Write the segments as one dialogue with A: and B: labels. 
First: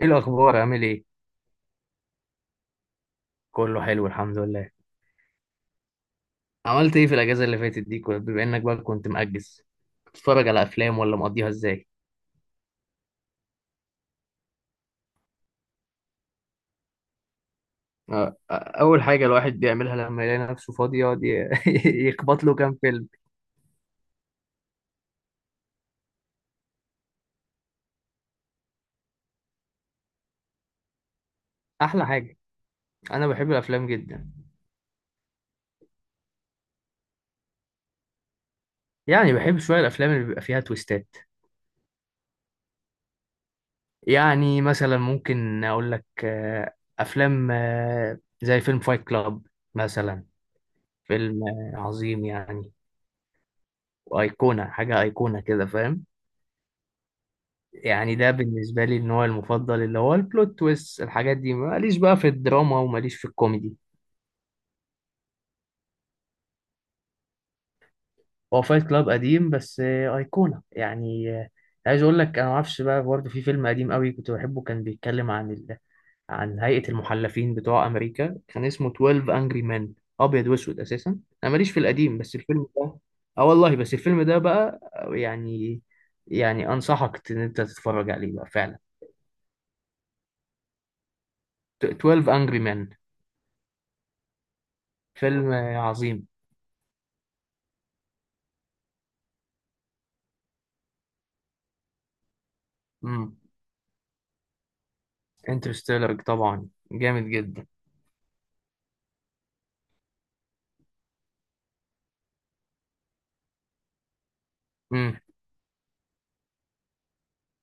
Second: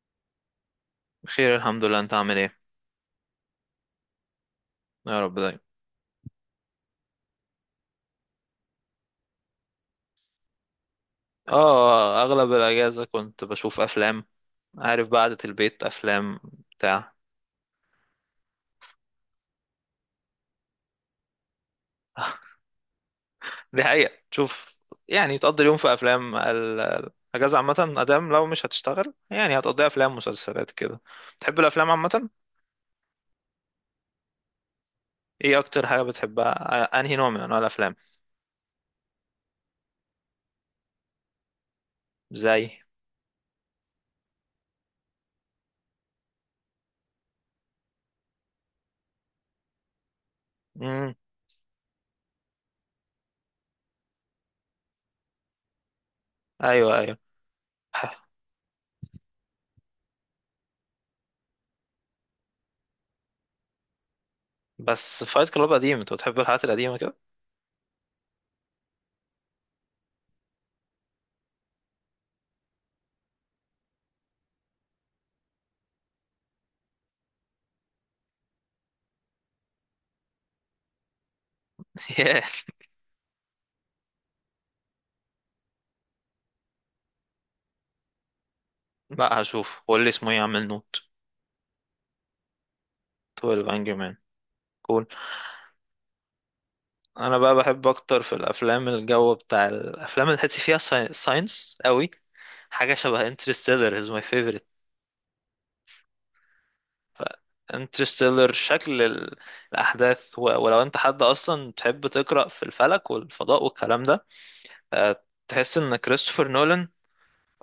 A: ايه الاخبار عامل ايه؟
B: بخير الحمد لله، انت عامل ايه؟
A: كله حلو الحمد لله.
B: يا رب دايما.
A: عملت ايه في الاجازه اللي فاتت دي بما انك بقى كنت مأجز؟ بتتفرج على افلام ولا مقضيها ازاي؟
B: اه، اغلب الاجازه كنت بشوف افلام. عارف بقى، قعده البيت افلام بتاع.
A: آه، آه. اول حاجه الواحد بيعملها لما يلاقي نفسه فاضي يقعد يخبط له كام فيلم.
B: دي حقيقه تشوف، يعني تقضي اليوم في افلام، الاجازه عامه ادام لو مش هتشتغل يعني هتقضيها افلام مسلسلات كده. بتحب الافلام
A: احلى
B: عامه؟
A: حاجه. انا بحب الافلام جدا.
B: ايه اكتر حاجه بتحبها، انهي نوع من انواع الافلام؟
A: يعني بحب شويه الافلام اللي بيبقى فيها تويستات.
B: زي.
A: يعني مثلا ممكن اقول لك افلام زي فيلم فايت كلاب مثلا.
B: امم
A: فيلم عظيم يعني. وايقونه حاجه، ايقونه كده فاهم.
B: ايوه ايوه.
A: يعني ده بالنسبة لي النوع المفضل اللي هو البلوت تويست، الحاجات دي ماليش بقى في الدراما وماليش في الكوميدي.
B: بس فايت كلاب قديم، انت بتحب الحاجات القديمه كده؟
A: هو فايت كلاب قديم بس أيقونة يعني عايز أقول لك، أنا معرفش بقى برضه في فيلم قديم قوي كنت بحبه، كان بيتكلم عن عن هيئة المحلفين بتوع أمريكا، كان اسمه 12 أنجري مان. أبيض وأسود أساسا. أنا ماليش في القديم بس
B: ياه.
A: الفيلم ده، آه والله، بس الفيلم ده بقى يعني يعني أنصحك إن أنت تتفرج عليه بقى فعلا.
B: لا هشوف، قول لي اسمه ايه، اعمل نوت.
A: 12 أنجري مان.
B: 12 انجري مان.
A: فيلم عظيم.
B: انا بقى بحب اكتر في الافلام الجو بتاع الافلام اللي حتي فيها ساينس قوي. حاجه شبه انترستيلر از ماي فيفورت.
A: انترستيلر طبعا جامد جدا.
B: انترستيلر شكل الاحداث، ولو انت حد اصلا تحب تقرا في الفلك والفضاء والكلام ده،
A: امم.
B: تحس ان كريستوفر نولان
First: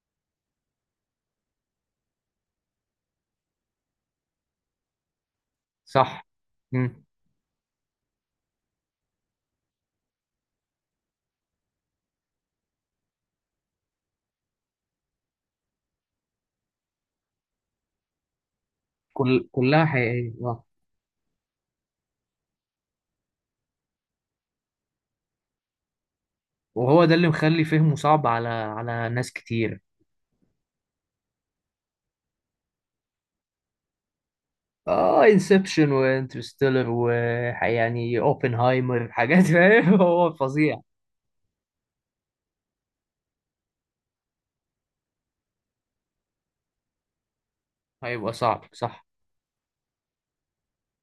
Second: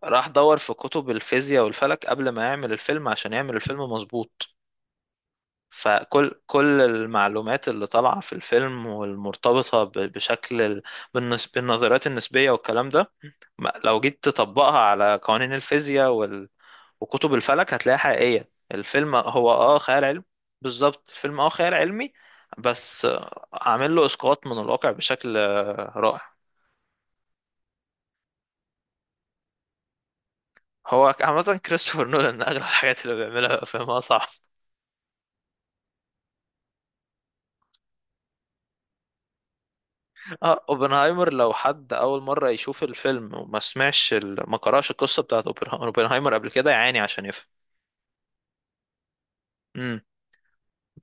B: راح دور في كتب الفيزياء والفلك قبل ما يعمل الفيلم عشان يعمل الفيلم مظبوط.
A: صح.
B: فكل
A: امم.
B: المعلومات اللي طالعه في الفيلم والمرتبطه بشكل بالنظريات النسبيه والكلام ده، لو جيت تطبقها على قوانين الفيزياء وكتب الفلك هتلاقيها حقيقية. الفيلم هو
A: كلها
B: خيال علمي.
A: حقيقية آه.
B: بالظبط، الفيلم خيال علمي بس، عامل له اسقاط من الواقع بشكل رائع.
A: وهو ده اللي مخلي فهمه صعب على ناس كتير.
B: هو عامة كريستوفر نولان أغلب الحاجات اللي بيعملها فيلمها صعب.
A: اه، انسبشن وانترستيلر و، يعني اوبنهايمر، حاجات فاهم، هو
B: اه،
A: فظيع.
B: اوبنهايمر لو حد أول مرة يشوف الفيلم ما قرأش القصة بتاعت اوبنهايمر قبل كده يعاني عشان يفهم.
A: هيبقى صعب صح.
B: مم.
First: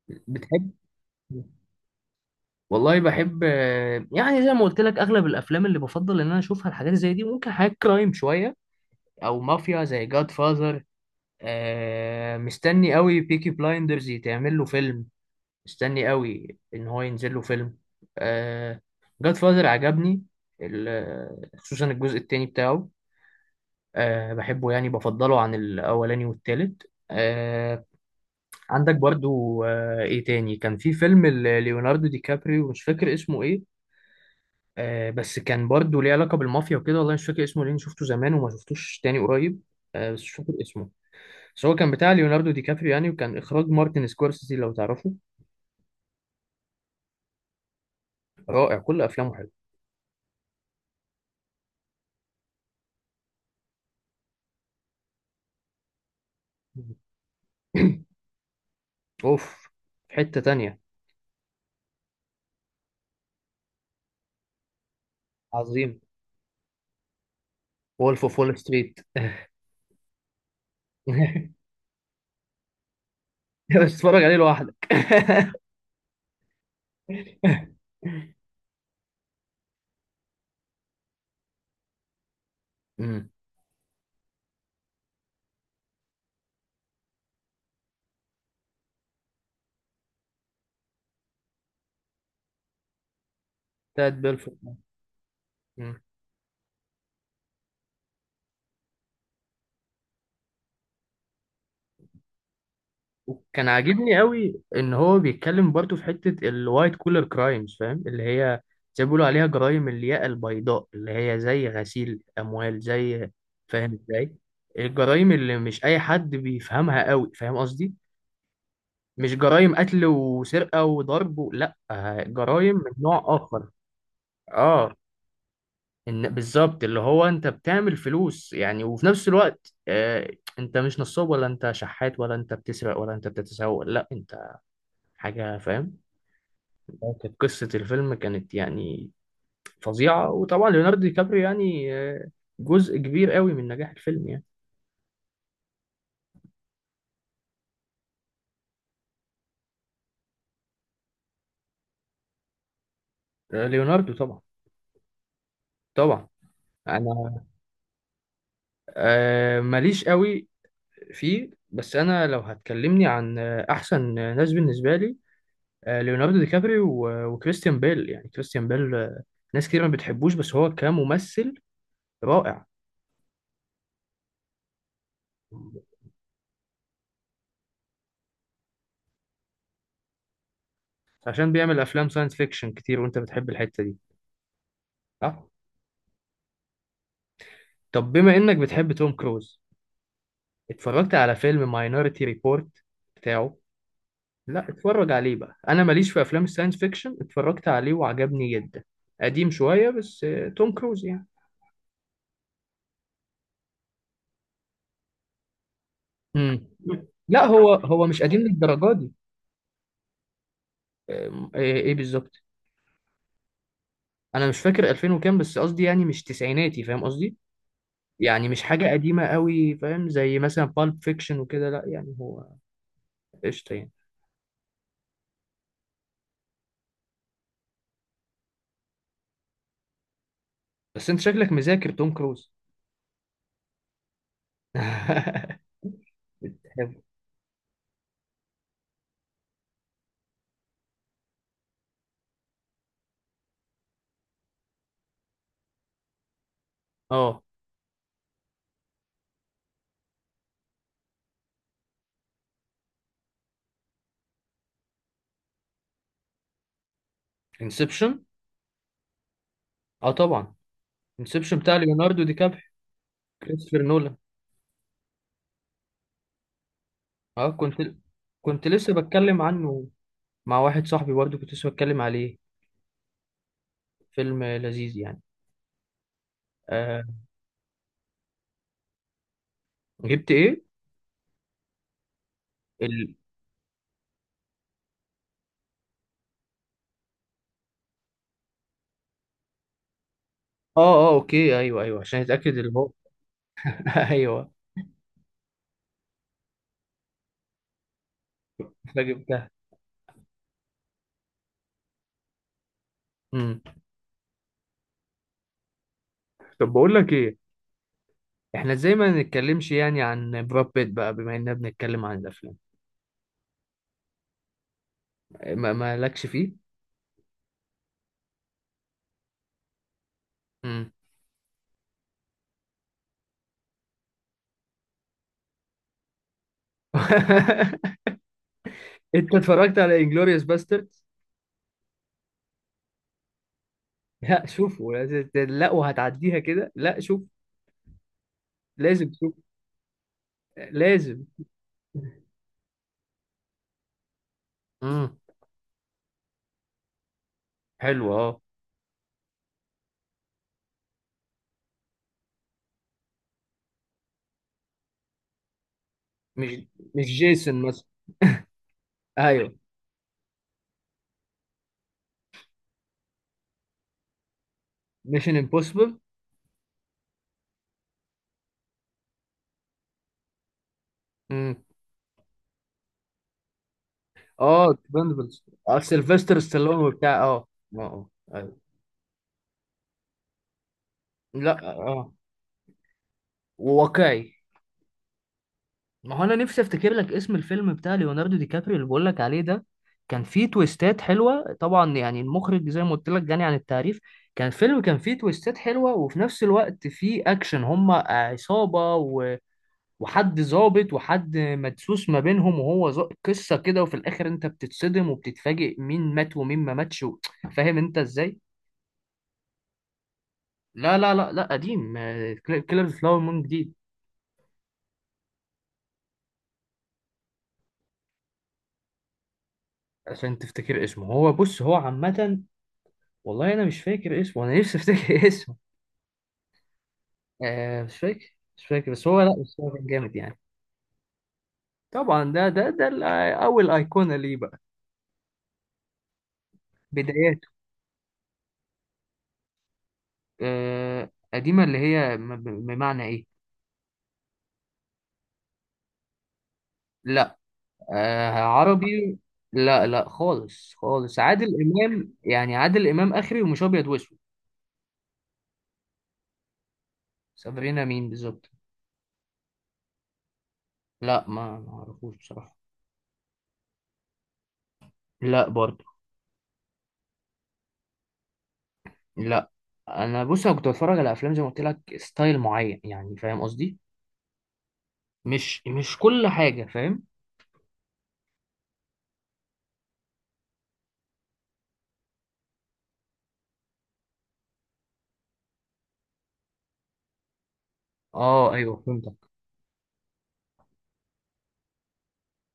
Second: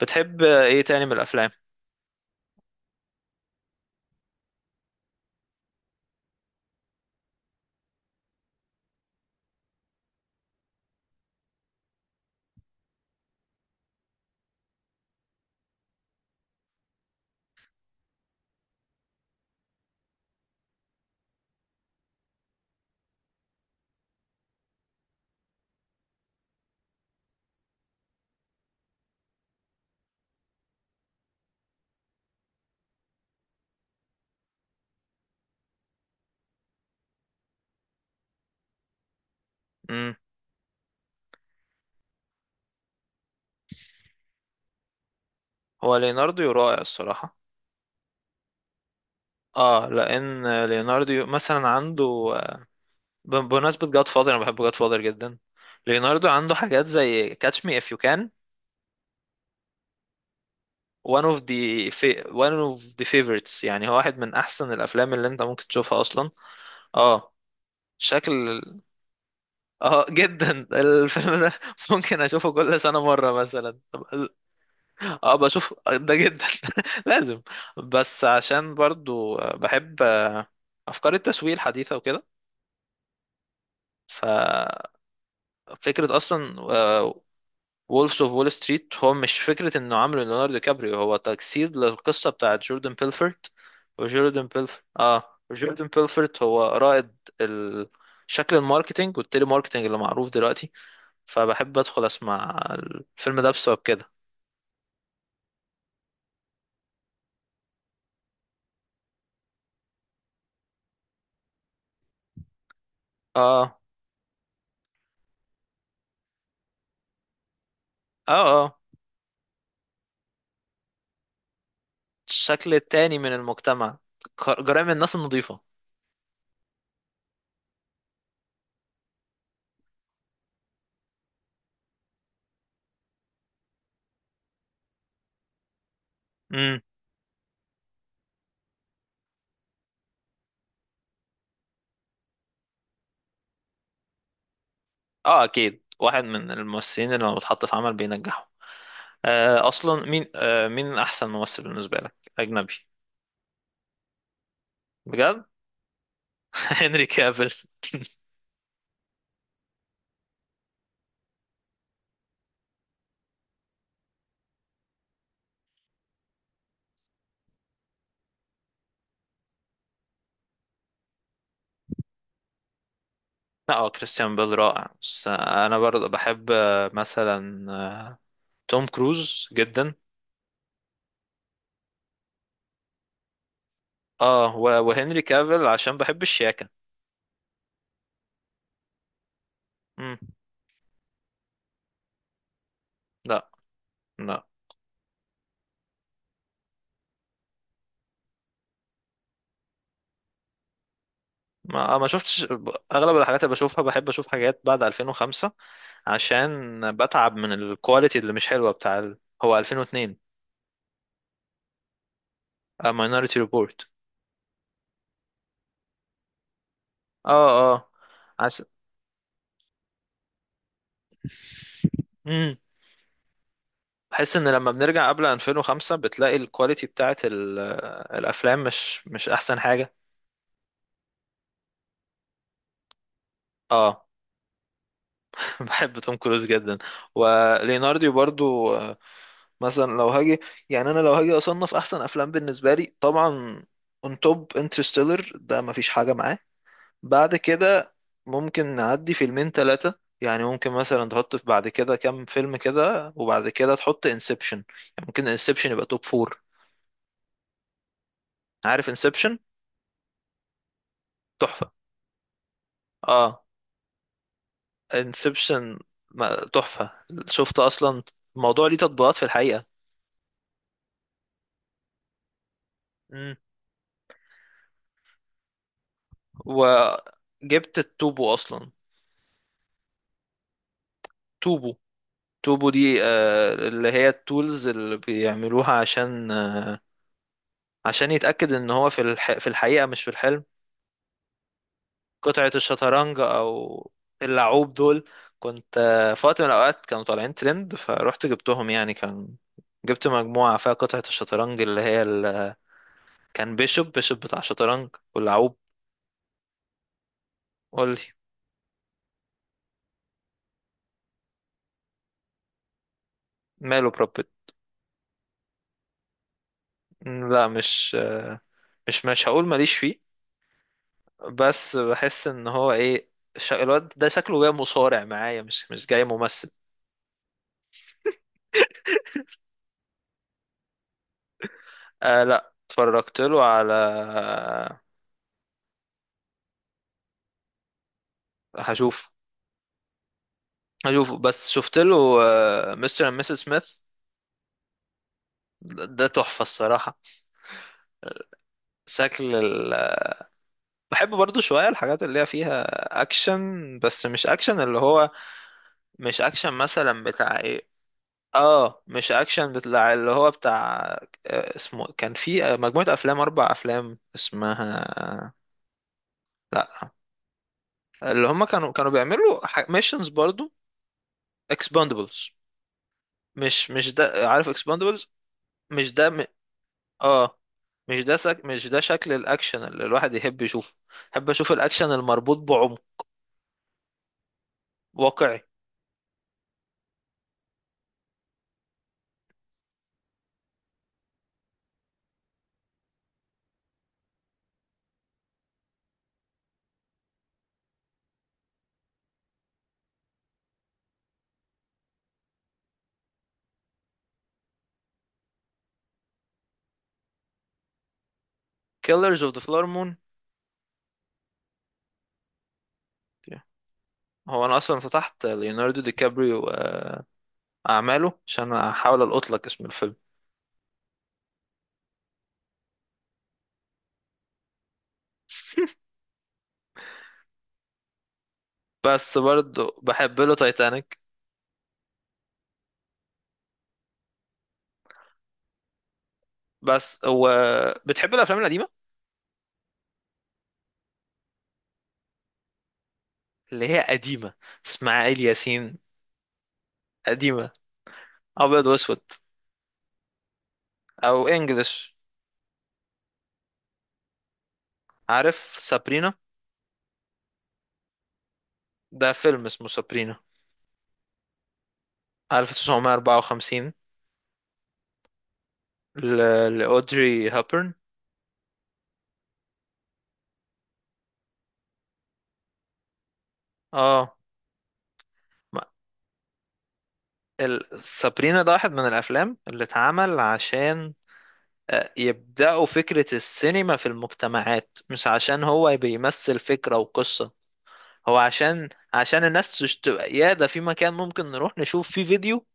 B: بتحب
A: بتحب
B: ايه تاني من الأفلام؟
A: والله بحب، يعني زي ما قلت لك اغلب الافلام اللي بفضل ان انا اشوفها الحاجات زي دي، ممكن حاجات كرايم شويه، او مافيا زي جاد فاذر. مستني قوي بيكي بلايندرز يتعمل له فيلم. مستني قوي ان هو ينزل له فيلم. آه. جاد فاذر عجبني خصوصا الجزء التاني بتاعه. آه بحبه، يعني بفضله عن الاولاني والتالت. آه. عندك برضو ايه تاني، كان في فيلم ليوناردو دي كابريو مش فاكر اسمه ايه. آه بس كان برضو ليه علاقة بالمافيا وكده، والله مش فاكر اسمه لان شفته زمان وما شفتوش تاني قريب. آه
B: مم.
A: بس مش فاكر اسمه. بس هو كان بتاع ليوناردو دي كابريو يعني، وكان اخراج مارتن سكورسيزي لو تعرفه.
B: هو ليناردو رائع الصراحة.
A: رائع كل افلامه.
B: اه، لان ليوناردو مثلا عنده، بمناسبه جاد فاذر انا بحب جاد فاذر جدا. ليوناردو عنده حاجات زي كاتش مي اف
A: حلوه.
B: يو كان.
A: اوف. في حتة تانية.
B: One of the favorites، يعني هو واحد من احسن الافلام اللي انت ممكن تشوفها
A: عظيم.
B: اصلا. اه.
A: وولف اوف وول
B: شكل.
A: ستريت.
B: اه، جدا الفيلم ده، ممكن اشوفه كل سنه مره مثلا.
A: بس اتفرج عليه لوحدك.
B: اه، بشوف ده جدا. لازم. بس عشان برضو بحب افكار التسويق الحديثه وكده.
A: امم.
B: ف، فكرة أصلا وولفز أوف وول ستريت هو مش فكرة إنه عامله ليوناردو دي كابريو، هو تجسيد للقصة بتاعت جوردن بيلفورت.
A: بتاعت
B: وجوردن
A: بيلفورد.
B: بيلفورت، جوردن
A: امم.
B: بيلفورت هو رائد شكل الماركتينج والتيلي ماركتينج اللي معروف دلوقتي. فبحب أدخل أسمع الفيلم ده
A: وكان
B: بسبب كده.
A: عاجبني قوي ان هو بيتكلم برضو في حتة الوايت كولر كرايمز فاهم، اللي هي زي ما بيقولوا عليها جرائم الياقة البيضاء، اللي هي زي غسيل اموال، زي،
B: آه،
A: فاهم ازاي، الجرائم اللي مش اي حد بيفهمها قوي فاهم قصدي.
B: آه، آه،
A: مش جرائم قتل وسرقة وضرب لا،
B: الشكل
A: جرائم من
B: التاني
A: نوع
B: من
A: اخر.
B: المجتمع، جرائم
A: اه.
B: الناس النظيفة.
A: ان بالظبط، اللي هو انت بتعمل فلوس يعني، وفي نفس الوقت انت مش نصاب ولا انت شحات ولا انت بتسرق ولا انت بتتسوق، لا انت حاجة فاهم.
B: امم.
A: كانت قصة الفيلم، كانت يعني فظيعة، وطبعا ليوناردو دي كابريو يعني جزء كبير قوي من نجاح الفيلم يعني.
B: آه، أكيد واحد من الممثلين اللي لما بتحط في عمل بينجحوا. اصلا مين، مين احسن ممثل بالنسبه لك اجنبي؟
A: آه، ليوناردو طبعا.
B: بجد؟
A: طبعا.
B: هنري
A: انا
B: كافيل.
A: ماليش قوي فيه، بس انا لو هتكلمني عن احسن ناس بالنسبة لي، ليوناردو دي كابريو وكريستيان بيل، يعني كريستيان بيل ناس كتير ما بتحبوش بس هو كممثل رائع.
B: اه، كريستيان بيل رائع، بس انا برضه بحب، مثلا توم كروز جدا.
A: عشان بيعمل افلام ساينس فيكشن كتير، وانت بتحب الحتة دي.
B: اه، وهنري
A: صح.
B: كافيل عشان بحب الشياكه.
A: طب بما انك بتحب توم كروز،
B: مم.
A: اتفرجت على فيلم ماينوريتي ريبورت
B: لا.
A: بتاعه؟
B: لا،
A: لا اتفرج عليه بقى، انا ماليش في افلام الساينس فيكشن، اتفرجت عليه وعجبني جدا. قديم شوية بس توم كروز يعني.
B: ما شفتش. اغلب الحاجات اللي بشوفها بحب اشوف حاجات بعد 2005
A: مم.
B: عشان بتعب
A: لا
B: من
A: هو
B: الكواليتي
A: مش
B: اللي
A: قديم
B: مش حلوه
A: للدرجة
B: بتاع
A: دي.
B: هو 2002،
A: إيه بالظبط.
B: ماينوريتي ريبورت.
A: انا مش فاكر 2000 وكام، بس قصدي يعني مش تسعيناتي فاهم
B: اه، Minority Report.
A: قصدي.
B: اه. آه.
A: يعني مش حاجه قديمه قوي فاهم، زي مثلا بالب فيكشن وكده، لا يعني هو
B: عس...
A: قشطه يعني.
B: بحس ان لما بنرجع قبل 2005 بتلاقي الكواليتي بتاعت الافلام مش احسن حاجه.
A: بس انت شكلك مذاكر توم كروز.
B: اه. بحب توم كروز جدا.
A: بتحبه.
B: وليناردو برضو، مثلا لو هاجي، يعني انا لو هاجي اصنف احسن افلام بالنسبه لي طبعا، اون توب انترستيلر ده مفيش حاجه معاه. بعد
A: اه
B: كده ممكن نعدي فيلمين ثلاثه، يعني ممكن مثلا تحط في بعد كده كام فيلم كده، وبعد كده تحط انسبشن. يعني ممكن انسبشن يبقى توب فور.
A: انسبشن.
B: عارف انسبشن؟
A: اه طبعا. انسبشن
B: تحفه.
A: بتاع ليوناردو دي كابريو.
B: اه.
A: كريستوفر نولان.
B: انسبشن تحفة.
A: اه
B: شفت
A: كنت،
B: اصلا الموضوع
A: كنت
B: ليه
A: لسه
B: تطبيقات في
A: بتكلم
B: الحقيقة.
A: عنه مع واحد صاحبي، برضه كنت لسه بتكلم عليه.
B: مم.
A: فيلم لذيذ يعني. آه.
B: وجبت التوبو اصلا.
A: جبت ايه؟
B: توبو. توبو دي
A: ال...
B: اللي هي التولز اللي بيعملوها عشان، عشان يتأكد ان هو في في الحقيقة مش في الحلم.
A: اه اه اوكي، ايوه ايوه، عشان
B: قطعة
A: اتاكد اللي هو،
B: الشطرنج، او
A: ايوه.
B: اللعوب دول. كنت في وقت من الاوقات كانوا طالعين ترند فروحت جبتهم، يعني كان.
A: فجبتها.
B: جبت مجموعة فيها قطعة الشطرنج اللي هي كان بيشوب بتاع شطرنج واللعوب.
A: طب بقول لك ايه،
B: قولي.
A: احنا ازاي ما نتكلمش يعني عن براد بيت بقى، بما اننا بنتكلم عن الافلام.
B: ماله بروبت.
A: ما مالكش فيه.
B: لا، مش هقول ماليش فيه.
A: امم.
B: بس بحس ان هو ايه، الواد ده شكله جاي مصارع معايا، مش جاي ممثل.
A: انت اتفرجت على انجلوريوس باسترد؟
B: آه لا، اتفرجت له على.
A: لا شوفه لا، وهتعديها كده؟ لا شوف.
B: هشوف.
A: لازم شوف.
B: هشوف،
A: لازم.
B: بس شفت له مستر اند مسز سميث.
A: امم.
B: ده تحفة الصراحة.
A: حلو اه.
B: شكل بحب برضو شوية الحاجات اللي هي فيها اكشن، بس مش اكشن اللي هو، مش اكشن
A: مش
B: مثلا
A: مش
B: بتاع
A: جيسون
B: إيه،
A: مثلا.
B: اه مش اكشن
A: ايوه.
B: بتاع اللي هو بتاع، اسمه كان في، مجموعة افلام، اربع افلام اسمها.
A: ميشن امبوسيبل.
B: لا. اللي هم كانوا بيعملوا ميشنز برضو،
A: امم.
B: اكسباندبلز. مش ده. عارف
A: اه
B: اكسباندبلز؟
A: ديبندبلز. اه
B: مش ده م...
A: سيلفستر ستالون وبتاع
B: اه
A: اه،
B: مش
A: اه،
B: ده
A: ايوه.
B: مش ده شكل الاكشن اللي الواحد يحب يشوفه. احب اشوف
A: لا
B: الاكشن
A: اه.
B: المربوط بعمق،
A: وواقعي.
B: واقعي.
A: ما هو انا نفسي افتكر لك اسم الفيلم بتاع ليوناردو دي كابريو اللي بقول لك عليه ده. كان فيه تويستات حلوه طبعا، يعني المخرج زي ما قلت لك غني عن التعريف. كان فيلم، كان فيه تويستات حلوه وفي نفس الوقت فيه اكشن، هما عصابه وحد ظابط وحد مدسوس ما بينهم، وهو قصه كده، وفي الاخر انت بتتصدم وبتتفاجئ مين مات ومين ما ماتش فاهم انت ازاي.
B: كيلرز اوف ذا فلور مون.
A: لا لا لا لا، قديم. كيلر فلاور مون جديد.
B: هو انا اصلا فتحت ليوناردو دي كابريو، اعماله عشان احاول القط لك اسم الفيلم.
A: عشان تفتكر اسمه، هو بص هو عامة، والله انا مش فاكر اسمه، انا نفسي افتكر اسمه. مش فاكر، مش فاكر، بس
B: بس
A: هو لا، بس هو
B: برضه
A: كان جامد
B: بحب له
A: يعني.
B: تايتانيك.
A: طبعا ده اول ايقونه ليه بقى.
B: بس هو.
A: بداياته.
B: بتحب الافلام القديمه؟
A: قديمه، اللي هي بمعنى ايه؟
B: اللي هي قديمه. اسماعيل ياسين.
A: لا.
B: قديمه.
A: آه
B: ابيض واسود.
A: عربي. لا لا، خالص خالص،
B: او
A: عادل
B: انجلش.
A: امام، يعني عادل امام اخري ومش ابيض واسود.
B: عارف سابرينا؟
A: سافرينا مين بالظبط؟
B: ده فيلم اسمه سابرينا.
A: لا ما اعرفوش بصراحه.
B: 1954.
A: لا برضه.
B: لاودري هابرن.
A: لا. انا بص انا كنت بتفرج على افلام زي ما قلت لك ستايل معين، يعني فاهم قصدي.
B: اه. ما-
A: مش كل حاجة فاهم.
B: سابرينا ده واحد من الافلام اللي اتعمل عشان، يبدأوا فكرة السينما في المجتمعات، مش عشان هو بيمثل فكرة وقصة. هو
A: اه
B: عشان
A: ايوه
B: عشان
A: فهمتك.
B: الناس تبقى يا ده في مكان ممكن نروح نشوف فيه فيديو،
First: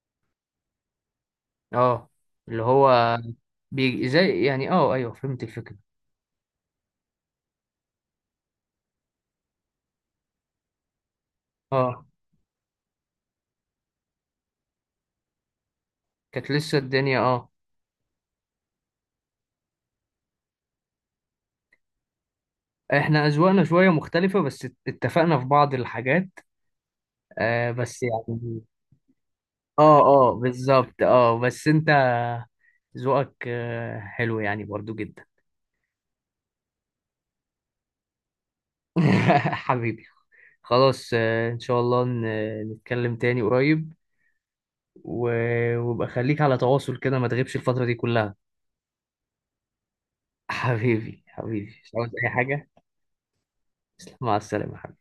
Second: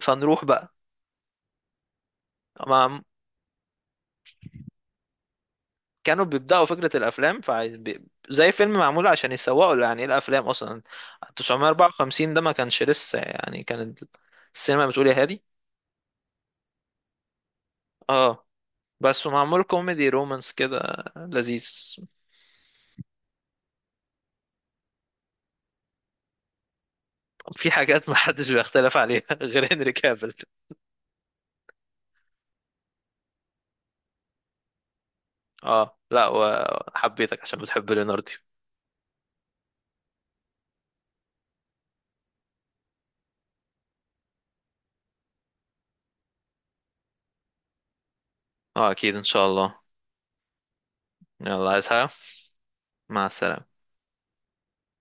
B: فنروح بقى.
A: اه اللي
B: ما
A: هو بي زي يعني، اه ايوه فهمت الفكرة.
B: كانوا بيبدأوا فكرة الأفلام، فعايز زي فيلم معمول عشان يسوقوا له، يعني إيه الأفلام أصلا.
A: اه
B: 954 ده ما كانش لسه، يعني كانت السينما بتقول يا هادي.
A: كانت لسه الدنيا اه.
B: اه. بس معمول كوميدي رومانس كده، لذيذ.
A: احنا اذواقنا شوية مختلفة، بس اتفقنا في بعض الحاجات.
B: في
A: بس
B: حاجات ما حدش
A: يعني،
B: بيختلف عليها غير هنري
A: اه اه
B: كافيل.
A: بالظبط، اه بس انت ذوقك حلو يعني، برضو جدا.
B: اه. لا، وحبيتك عشان بتحب ليوناردو.
A: حبيبي. خلاص ان شاء الله نتكلم تاني قريب، وابقى خليك على تواصل كده، ما تغيبش الفترة دي كلها.
B: اه اكيد ان شاء الله.
A: حبيبي
B: يلا،
A: حبيبي،
B: عايز
A: مش
B: حاجة؟
A: عاوز أي حاجة.
B: مع السلامة.
A: تسلم، مع السلامة.